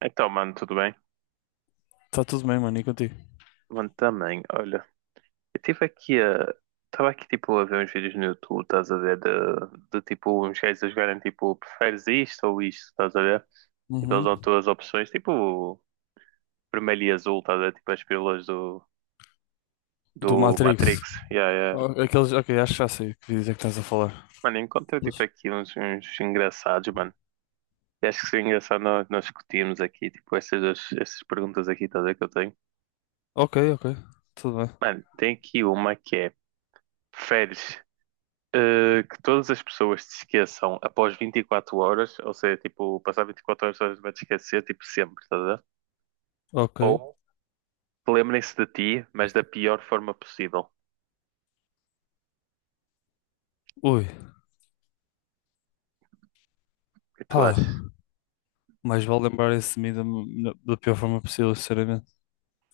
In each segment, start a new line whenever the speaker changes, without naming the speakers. Então, mano, tudo bem?
Tá tudo bem, mano, e contigo?
Mano, também, olha, eu tive aqui a. Estava aqui tipo a ver uns vídeos no YouTube, estás a ver? De tipo uns gajos a jogarem tipo, preferes isto ou isto, estás a ver? Tipo, eles dão
Uhum.
todas as opções, tipo vermelho e azul, estás a ver? Tipo as pílulas do,
Do
do
Matrix.
Matrix. Yeah, yeah.
Oh, aqueles, ok, acho que já sei que vídeos é que estás a falar.
Mano, encontrei tipo
Aqueles-
aqui uns, uns engraçados, mano. E acho que seria engraçado nós discutirmos aqui, tipo, essas, essas perguntas aqui, estás a ver que eu tenho.
Ok, ok, tudo bem.
Mano, tem aqui uma que é. Preferes que todas as pessoas se esqueçam após 24 horas, ou seja, tipo, passar 24 horas todas vai te esquecer, tipo, sempre, estás a ver? Ou
Ok.
que lembrem-se de ti, mas da pior forma possível. O
Ui,
que tu
pá,
achas?
mais vale lembrar esse de mim da pior forma possível, sinceramente.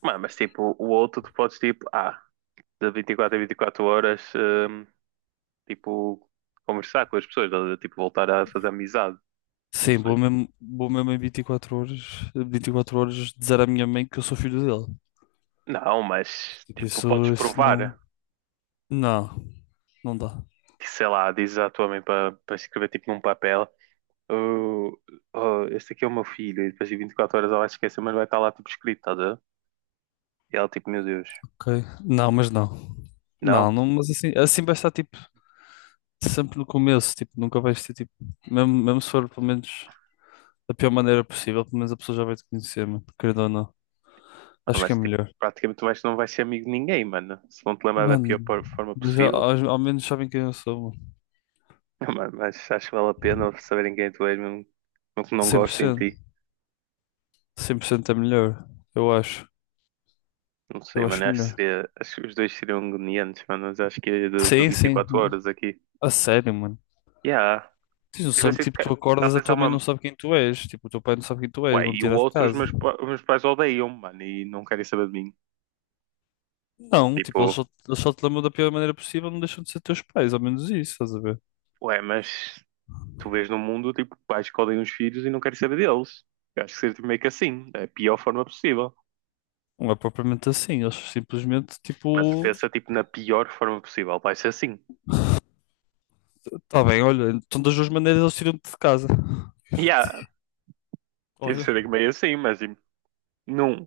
Mano, mas tipo, o outro tu podes, tipo, ah, de 24 a 24 horas, tipo, conversar com as pessoas, estás a ver? Tipo, voltar a fazer amizade, não
Sim,
sei.
vou mesmo em 24 horas, 24 horas dizer à minha mãe que eu sou filho dele.
Não, mas,
Tipo,
tipo, podes
isso
provar.
não. Não, não dá.
Sei lá, dizes à tua mãe para escrever, tipo, num papel. Oh, oh, este aqui é o meu filho, e depois de 24 horas ela vai esquecer, mas vai estar lá tipo escrito, estás a ver? E ela tipo, meu Deus,
Ok? Não, mas não.
não,
Não, não, mas assim vai estar tipo sempre no começo, tipo, nunca vais ter tipo, mesmo, mesmo se for pelo menos da pior maneira possível, pelo menos a pessoa já vai te conhecer, mano, querendo ou não.
não
Acho que é
vais, tipo,
melhor.
praticamente vais, não vais ser amigo de ninguém, mano. Se vão te lembrar da pior
Mano,
por- forma
mas já,
possível.
ao menos sabem quem eu sou, mano.
Não, mano, mas acho que vale a pena saberem quem tu és, mesmo mesmo que não
cem por
gostem
cento
de ti.
100% é melhor, eu acho.
Não sei,
Eu
mano,
acho
acho que
melhor.
seria, acho que os dois seriam agoniantes, mano, mas acho que é do, do
Sim,
vinte e
sim.
quatro horas aqui.
A sério, mano.
Yeah,
Tens
tive
noção que
sido,
tipo,
ca-
tu acordas, a
talvez há
tua mãe não
uma.
sabe quem tu és, tipo, o teu pai não sabe quem tu
Ué,
és, vão te
e o
tirar de
outro, os meus,
casa.
pa- os meus pais odeiam, mano, e não querem saber de mim.
Não, tipo, eles
Tipo,
só, eles só te lembram da pior maneira possível, não deixam de ser teus pais, ao menos isso, estás a ver?
ué, mas tu vês no mundo, tipo, pais que odeiam os filhos e não querem saber deles. Eu acho que seria tipo, meio que assim, da pior forma possível.
Não é propriamente assim, eles simplesmente,
Mano, tu
tipo,
pensa, tipo, na pior forma possível, vai ser assim.
tá bem, olha, então das duas maneiras eles tiram-te de casa.
E há, tem de
Olha,
ser meio assim, mas, tipo, num,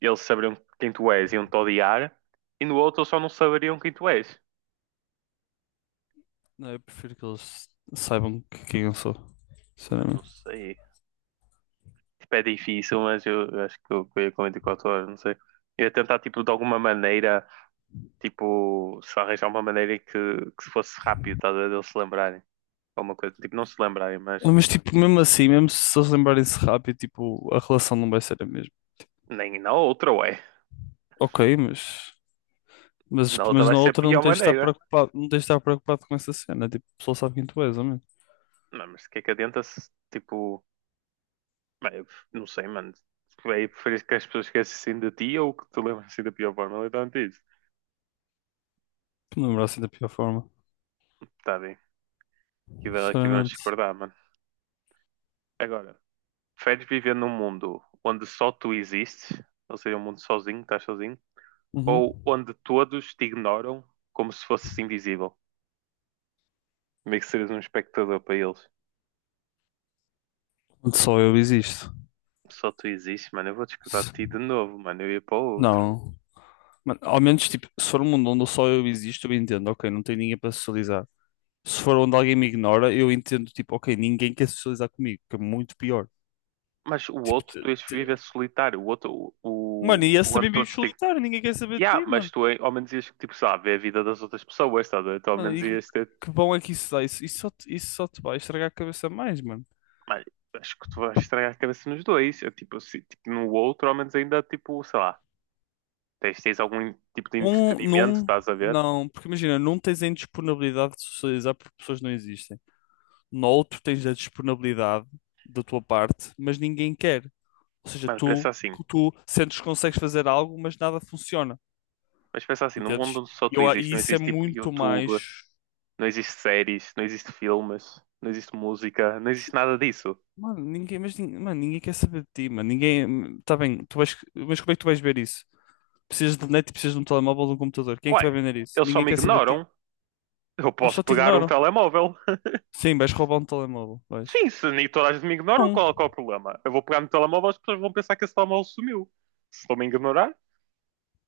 eles saberiam quem tu és e iam-te odiar, e no outro eles só não saberiam quem tu és.
não, eu prefiro que eles quem eu sou,
Mano, não
sinceramente.
sei. Tipo, é difícil, mas eu acho que eu ia com 24 horas, não sei. Eu ia tentar, tipo, de alguma maneira, tipo, se arranjar uma maneira que se fosse rápido, tá, a ver, de eles se lembrarem. Alguma coisa, tipo, não se lembrarem, mas
Mas, tipo, mesmo assim, mesmo se eles lembrarem-se rápido, tipo, a relação não vai ser a mesma.
nem na outra, ué.
Ok, mas. Mas,
Na
tipo,
outra
mas
vai
na
ser a
outra não
pior
tens de estar
maneira.
preocupado, não tens de estar preocupado com essa cena. Tipo, o pessoal sabe quem tu és, homem.
Não, mas o que é que adianta se, tipo, bem, não sei, mano. É preferir que as pessoas esquecem assim de ti ou que te lembram assim da pior forma, literalmente isso.
Que me lembro assim da pior forma.
Tá bem, aqui, vai- aqui vamos
Sinceramente.
discordar, mano. Agora, preferes viver num mundo onde só tu existes, ou seja, um mundo sozinho, estás sozinho,
Uhum.
ou onde todos te ignoram como se fosses invisível? Meio que serias um espectador para eles.
Onde só eu existo.
Só tu existes, mano. Eu vou discordar de
S-
ti de novo, mano. Eu ia para o outro.
Não. Mano, ao menos, tipo, se for um mundo onde só eu existo, eu entendo, ok, não tem ninguém para socializar. Se for onde alguém me ignora, eu entendo, tipo, ok, ninguém quer socializar comigo, que é muito pior.
Mas o
Tipo,
outro, tu ias viver solitário. O outro, o,
mano,
o,
e esse
o ano
também vive
todos, tipo.
solitário, ninguém quer saber de ti,
Yeah, mas
mano.
tu ao menos ias, tipo, sei lá, ver a vida das outras pessoas, estás a ver? Tu ao
Mano,
menos
e
ias ter.
que bom é que isso dá. Isso só te vai estragar a cabeça mais, mano.
Mas acho que tu vais estragar a cabeça nos dois. Eu, tipo, se- tipo, no outro, ao menos ainda, tipo, sei lá, tens, tens algum tipo de
Um,
entretenimento,
num,
estás a ver?
não. Porque imagina, num tens a indisponibilidade de socializar porque pessoas não existem. No outro tens a disponibilidade da tua parte, mas ninguém quer. Ou seja,
Mano, pensa
tu,
assim.
tu sentes que consegues fazer algo, mas nada funciona.
Mas pensa assim, no mundo
Entendes?
onde só
E,
tu
eu, a-
existes,
e
não
isso é
existe, tipo,
muito
YouTube,
mais.
não existe séries, não existe filmes, não existe música, não
que-
existe nada disso.
Mano, mano, ninguém quer saber de ti, mano. Ninguém. Tá bem, tu vais, mas como é que tu vais ver isso? Precisas de net e precisas de um telemóvel ou de um computador. Quem é que te vai
Ué,
vender isso?
eles só
Ninguém
me
quer saber de ti.
ignoram. Eu
Eles
posso
só te
pegar um
ignoram.
telemóvel.
Sim, vais roubar um telemóvel. Vais.
Sim, se nem toda a gente me ignora,
Não.
qual, qual é o problema? Eu vou pegar no telemóvel, as pessoas vão pensar que esse telemóvel sumiu. Se estão-me a ignorar,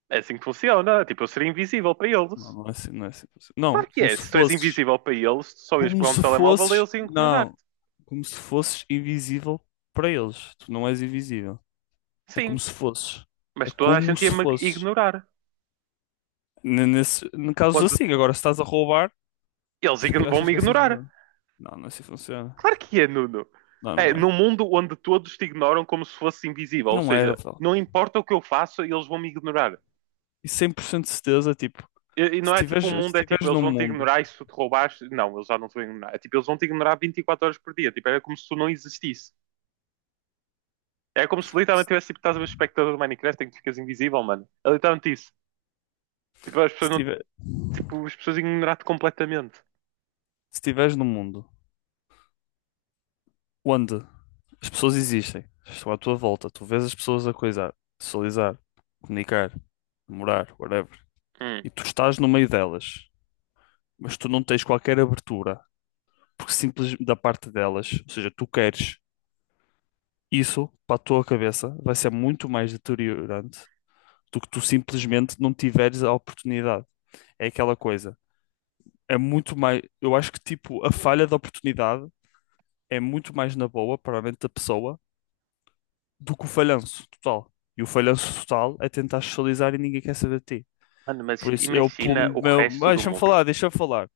é assim que funciona. Tipo, eu seria invisível para
Não,
eles.
não é assim, não é assim. Não,
Claro que
como
é.
se
Se tu és
fosses.
invisível para eles, tu só ias
Como
pegar um
se
telemóvel e
fosses.
eles iam ignorar-te.
Não. Como se fosses invisível para eles. Tu não és invisível. É como
Sim.
se fosses. É
Mas toda a
como
gente
se
ia-me
fosses.
ignorar.
Nesse, em casos
Quando
assim. Agora, se estás a roubar,
eles
acho
ign-
que achas
vão-me
que é assim que
ignorar.
funciona? Não, não é assim que funciona.
Claro que é, Nuno.
Não, não
É,
é.
num mundo onde todos te ignoram como se fosse invisível. Ou
Não é,
seja,
Rafael.
não importa o que eu faço, eles vão me ignorar.
E 100% de certeza, tipo,
E,
se
não é
tiveres,
tipo o
se
mundo, é tipo,
tiveres
eles
num
vão te
mundo,
ignorar e se tu te roubares. Não, eles já não te vão ignorar. É tipo, eles vão te ignorar 24 horas por dia. Tipo, era como se tu não existisse. É como se literalmente
se
tivesse tipo, estás a ver espectador do Minecraft em que ficas invisível, mano. É literalmente isso. Tipo, as pessoas
se
não.
tiver,
Tipo, as pessoas ignorar-te completamente.
se tiveres num mundo onde as pessoas existem, estão à tua volta, tu vês as pessoas a coisar, socializar, comunicar, namorar, whatever,
Hum.
e tu estás no meio delas, mas tu não tens qualquer abertura, porque simples da parte delas, ou seja, tu queres isso para a tua cabeça, vai ser muito mais deteriorante do que tu simplesmente não tiveres a oportunidade. É aquela coisa. É muito mais. Eu acho que tipo a falha de oportunidade é muito mais na boa, para a mente da pessoa, do que o falhanço total. E o falhanço total é tentar socializar e ninguém quer saber de ti.
Mano, mas
Por isso, eu, pelo
imagina o
meu. Ah,
resto do
deixa-me
mundo.
falar, deixa-me falar.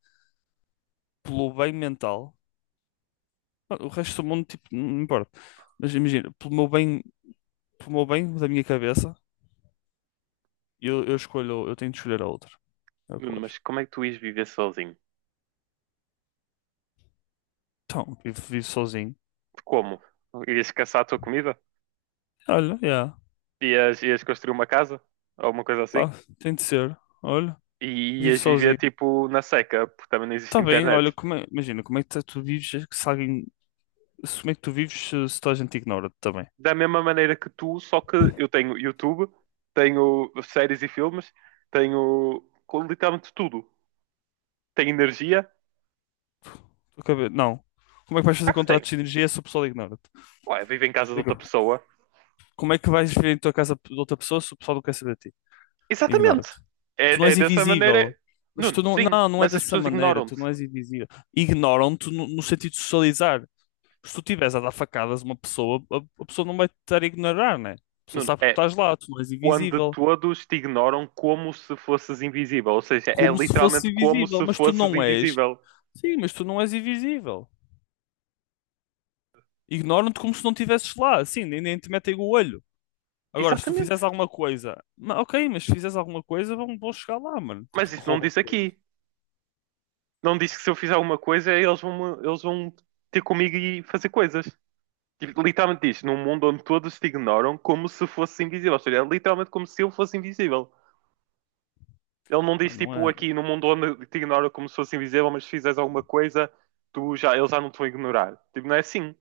Pelo bem mental, ah, o resto do mundo, tipo, não importa. Mas imagina, pelo meu bem da minha cabeça, eu escolho, eu tenho de escolher a outra. É o que eu
Nuno,
acho.
mas como é que tu ias viver sozinho?
Então, vivo sozinho.
Como? Ias caçar a tua comida?
Olha, yeah.
Ias, ias construir uma casa? Ou uma coisa assim?
Ah, tem de ser. Olha,
E
vivo
ias viver
sozinho.
tipo na seca, porque também não existe
Tá bem,
internet.
olha, imagina, como é que tá- tu vives se alguém. Como é que tu vives se toda a gente ignora-te também?
Da mesma maneira que tu, só que eu tenho YouTube, tenho séries e filmes, tenho com literalmente tudo. Tenho energia?
Não. Como é que vais fazer
Claro que tenho.
contratos de energia se o pessoal ignora-te?
Ué, vivo em casa de outra
Explica.
pessoa.
Como é que vais viver em tua casa de outra pessoa se o pessoal não quer saber de ti?
Exatamente.
Ignora-te. Tu não
É, é
és
dessa maneira.
invisível. Mas tu
Nuno,
não.
sim,
Não, não é
mas as
dessa
pessoas
maneira.
ignoram-te.
Tu não és invisível. Ignoram-te no sentido de socializar. Se tu estiveres a dar facadas a uma pessoa, a pessoa não vai te estar a ignorar, né? A pessoa
Nuno,
sabe que tu
é
estás lá, tu não és
onde
invisível.
todos te ignoram como se fosses invisível. Ou seja, é
Como se fosse
literalmente como
invisível,
se
mas tu
fosses
não és.
invisível.
Sim, mas tu não és invisível. Ignoram-te como se não estivesses lá, assim, nem te metem o olho. Agora, se tu
Exatamente.
fizeres alguma coisa, ok, mas se fizeres alguma coisa, vão chegar lá, mano. Tipo,
Mas
que
isso não
rouba
diz
coisas.
aqui. Não diz que se eu fizer alguma coisa, eles vão ter comigo e fazer coisas. Tipo, literalmente diz, num mundo onde todos te ignoram como se fosse invisível. Ou seja, é literalmente como se eu fosse invisível. Ele não diz,
Mano, não
tipo,
é.
aqui num mundo onde te ignoram como se fosse invisível, mas se fizeres alguma coisa, tu já, eles já não te vão ignorar. Tipo, não é assim.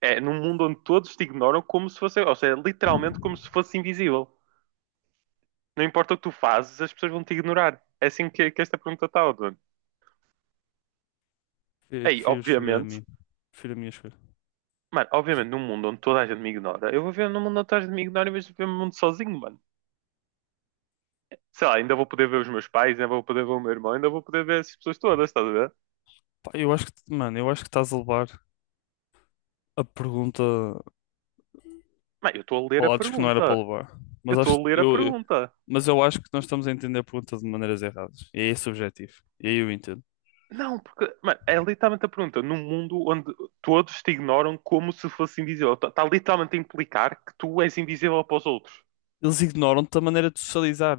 É num mundo onde todos te ignoram como se fosse. Ou seja, é literalmente como se fosse invisível. Não importa o que tu fazes, as pessoas vão te ignorar. É assim que esta pergunta está, Odon.
Eu
Aí,
prefiro escolher a
obviamente.
mim. Prefiro a minha escolha.
Mano, obviamente, num mundo onde toda a gente me ignora, eu vou ver num mundo onde toda a gente me ignora, mas vou ver um mundo sozinho, mano. Sei lá, ainda vou poder ver os meus pais, ainda vou poder ver o meu irmão, ainda vou poder ver essas pessoas todas, estás a ver?
Pá, eu acho que, mano, eu acho que estás a levar a pergunta
Mas eu estou a ler
a
a
lados que não era para
pergunta.
levar.
Eu
Mas acho
estou
que
a ler a pergunta.
mas eu acho que nós estamos a entender a pergunta de maneiras erradas. E é esse o objetivo. E aí eu entendo.
Não, porque mano, é literalmente a pergunta. Num mundo onde todos te ignoram como se fosse invisível. Está tá literalmente a implicar que tu és invisível para os outros.
Eles ignoram-te a maneira de socializar.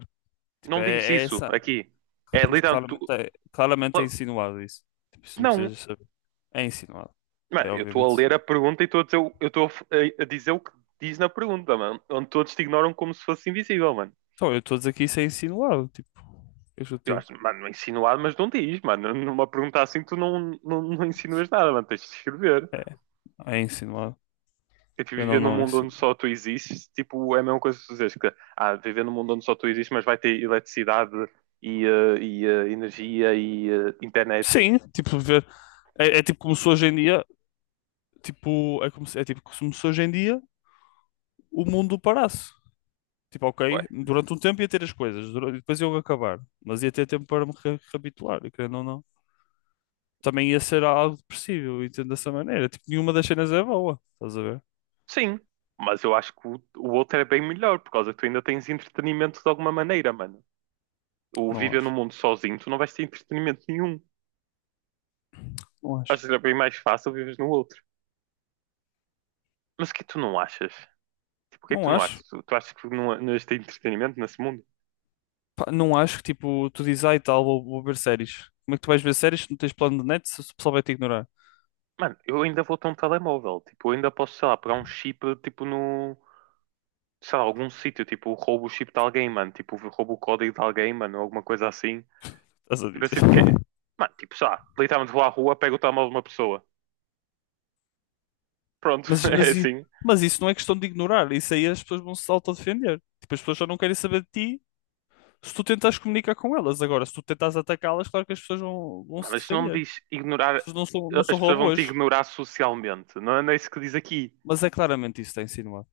Tipo,
Não diz
é
isso
essa.
aqui. É
Mas
literalmente
claramente
tu.
é, claramente é insinuado isso. Tipo, isso não
Não,
precisas saber. É insinuado.
mano,
É
eu estou
obviamente
a ler a
insinuado.
pergunta e estou a dizer, o- eu estou a, f- a dizer o que diz na pergunta, mano. Onde todos te ignoram como se fosse invisível, mano.
Então, eu estou a dizer que isso é insinuado. Tipo, eu
Eu
chutei.
acho, mano, insinuado, mas não diz, mano. Numa pergunta assim, tu não, não, não insinuas nada, mano. Tens de escrever.
É. É insinuado.
Eu tipo,
Querendo ou
viver num
não, é
mundo onde
insinuado.
só tu existes, tipo, é a mesma coisa que tu dizes que, ah, viver num mundo onde só tu existes, mas vai ter eletricidade e, e, energia e internet.
Sim, tipo, ver. É tipo como se hoje em dia. Tipo, é, como se, é tipo como se hoje em dia o mundo parasse. Tipo,
Ué,
ok, durante um tempo ia ter as coisas, depois eu ia acabar, mas ia ter tempo para me reabituar, e querendo ou não. Também ia ser algo depressivo, entendo dessa maneira. Tipo, nenhuma das cenas é boa, estás a ver?
sim, mas eu acho que o outro é bem melhor, por causa que tu ainda tens entretenimento de alguma maneira, mano. O
Não
viver num
acho.
mundo sozinho, tu não vais ter entretenimento nenhum.
Não acho.
Acho que era bem mais fácil viver no outro. Mas o que tu não achas? Tipo, o que é que tu
Não
não
acho.
achas? Tu, tu achas que não, não existe entretenimento nesse mundo?
Pá, não acho que, tipo, tu dizes, ai tal, vou ver séries. Como é que tu vais ver séries se não tens plano de net se o pessoal vai te ignorar?
Mano, eu ainda vou ter um telemóvel. Tipo, eu ainda posso, sei lá, pegar um chip, tipo, no. Sei lá, algum sítio. Tipo, roubo o chip de alguém, mano. Tipo, roubo o código de alguém, mano. Alguma coisa assim.
Estás a
Tipo, eu
dizer?
sinto que é. Mano, tipo, sei lá, literalmente vou à rua, pego o telemóvel de uma pessoa. Pronto,
Mas,
é
mas, i-
assim.
mas isso não é questão de ignorar, isso aí as pessoas vão se autodefender. Tipo, as pessoas só não querem saber de ti. Se tu tentas comunicar com elas, agora, se tu tentas atacá-las, claro que as pessoas vão
Mano,
se
mas não me
defender.
diz ignorar.
As pessoas não são
As pessoas vão te
robôs.
ignorar socialmente. Não é não é isso que diz aqui.
Mas é claramente isso que está insinuado.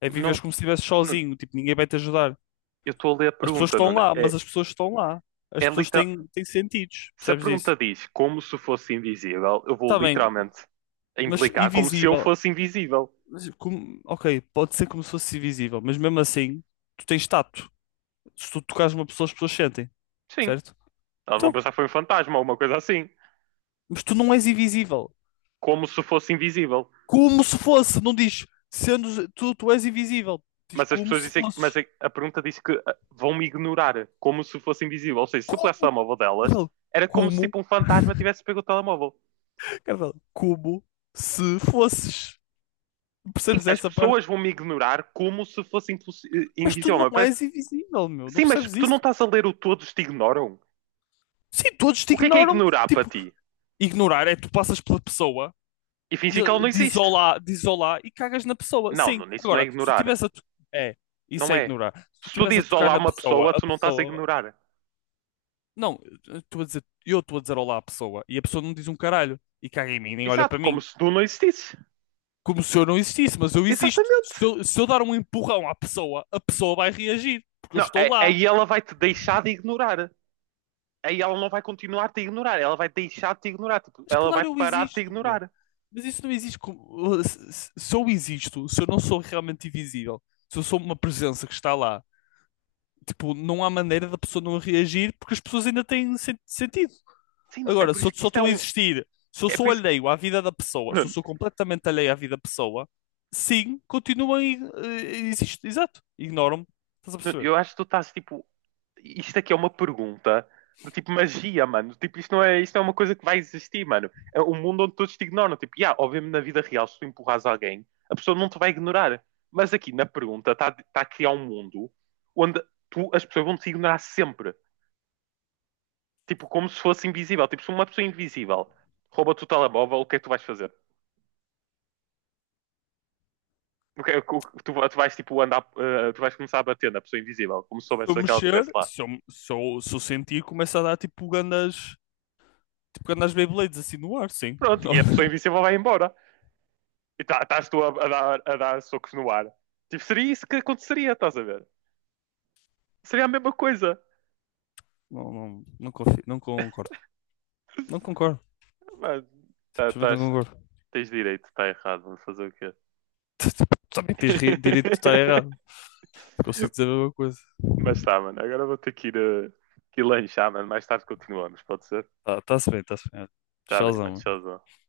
É viveres
Não,
como se estivesse
não,
sozinho, tipo, ninguém vai te ajudar.
eu estou a ler a
As pessoas
pergunta,
estão
Nuno.
lá, mas
É,
as pessoas estão lá. As
é
pessoas
literal-.
têm sentidos,
Se a
percebes isso?
pergunta diz como se fosse invisível, eu vou
Está bem,
literalmente
mas
implicar como se eu
invisível.
fosse invisível.
Mas ok, pode ser como se fosse invisível, mas mesmo assim, tu tens tato. Se tu tocares uma pessoa, as pessoas sentem,
Sim,
certo?
elas vão
Então,
pensar que foi um fantasma ou uma coisa assim.
mas tu não és invisível.
Como se fosse invisível.
Como se fosse, não diz sendo tu, tu és invisível. Diz
Mas as
como
pessoas
se
dizem, mas
fosses.
a pergunta diz que ah, vão me ignorar como se fosse invisível. Ou seja, se eu pegasse o
Como?
telemóvel
Cara,
delas,
fala,
era como se
como?
tipo um fantasma tivesse pego o telemóvel.
Cara, fala, como se fosses.
Sim,
Percebes
as
essa parte?
pessoas vão me ignorar como se fosse impossi-
Mas tu
invisível. Mas
não
parece-.
és invisível, meu. Não
Sim, mas
percebes
tu não
isso?
estás a ler o todos te ignoram.
Sim, todos te
O que é
ignoram.
ignorar para
Tipo,
ti?
ignorar é tu passas pela pessoa
E
e
fingir que ela não existe.
diz olá e cagas na pessoa.
Não,
Sim,
Nuno, isso não é
agora, se tu
ignorar.
tivesse a. É, isso
Não
é
é.
ignorar. Se tu
Se tu
tivesse a
dizes
tocar
olá a
na
uma
pessoa,
pessoa,
a
tu não estás a
pessoa.
ignorar.
Não, eu estou a dizer olá à pessoa e a pessoa não diz um caralho e caga em mim, nem olha
Exato,
para
como
mim.
se tu não existisse.
Como se eu não existisse, mas eu existo. Se
Exatamente.
eu, se eu dar um empurrão à pessoa, a pessoa vai reagir, porque eu
Não,
estou
é-
lá.
aí ela vai te deixar de ignorar. Aí ela não vai continuar a te ignorar. Ela vai deixar de te ignorar. Tipo,
Mas
ela vai
claro, eu
parar de te
existo, meu.
ignorar.
Mas isso não existe como. Eu existo, se eu não sou realmente invisível, se eu sou uma presença que está lá, tipo, não há maneira da pessoa não reagir porque as pessoas ainda têm sentido.
Sim, é
Agora,
por
se eu
isso que
só
isto é
estou a
um.
existir, se eu
É por
sou
isso que.
alheio à vida da pessoa, se eu sou completamente alheio à vida da pessoa, sim, continuo a existir. Exato, ignoro-me. Estás a
Nuno,
perceber?
eu acho que tu estás tipo. Isto aqui é uma pergunta do tipo magia, mano. Tipo, isto não é uma coisa que vai existir, mano. É um mundo onde todos te ignoram. Tipo, yeah, obviamente na vida real, se tu empurras alguém, a pessoa não te vai ignorar. Mas aqui na pergunta está tá a criar um mundo onde tu, as pessoas vão te ignorar sempre. Tipo, como se fosse invisível. Tipo, se uma pessoa invisível rouba-te o telemóvel, o que é que tu vais fazer? O que é que- o que-. Tu, tu vais tipo andar, tu vais começar a bater na pessoa invisível, como se
Se eu
soubesse que ela estivesse
mexer,
lá.
se eu sentir, começa a dar tipo grandes Beyblades assim no ar, sim.
Pronto, e a pessoa invisível vai embora. E tá- estás tu a dar socos no ar. Tipo, seria isso que aconteceria, estás a ver? Seria a mesma coisa.
Não, não, não confio, não concordo. Não concordo,
Mas tá-
simplesmente não
tás-
concordo.
tens direito, está errado, vamos fazer o quê?
Tu tu- tu Também tens direito de estar errado. Consigo dizer a mesma coisa.
Mas tá, mano, agora vou ter que ir, que ir lanchar, mano. Mais tarde continuamos, pode ser?
Tá, tá-se bem, tá-se bem. Olha,
Tá bem,
Tchauzão.
mano,
Mano.
tchauzão.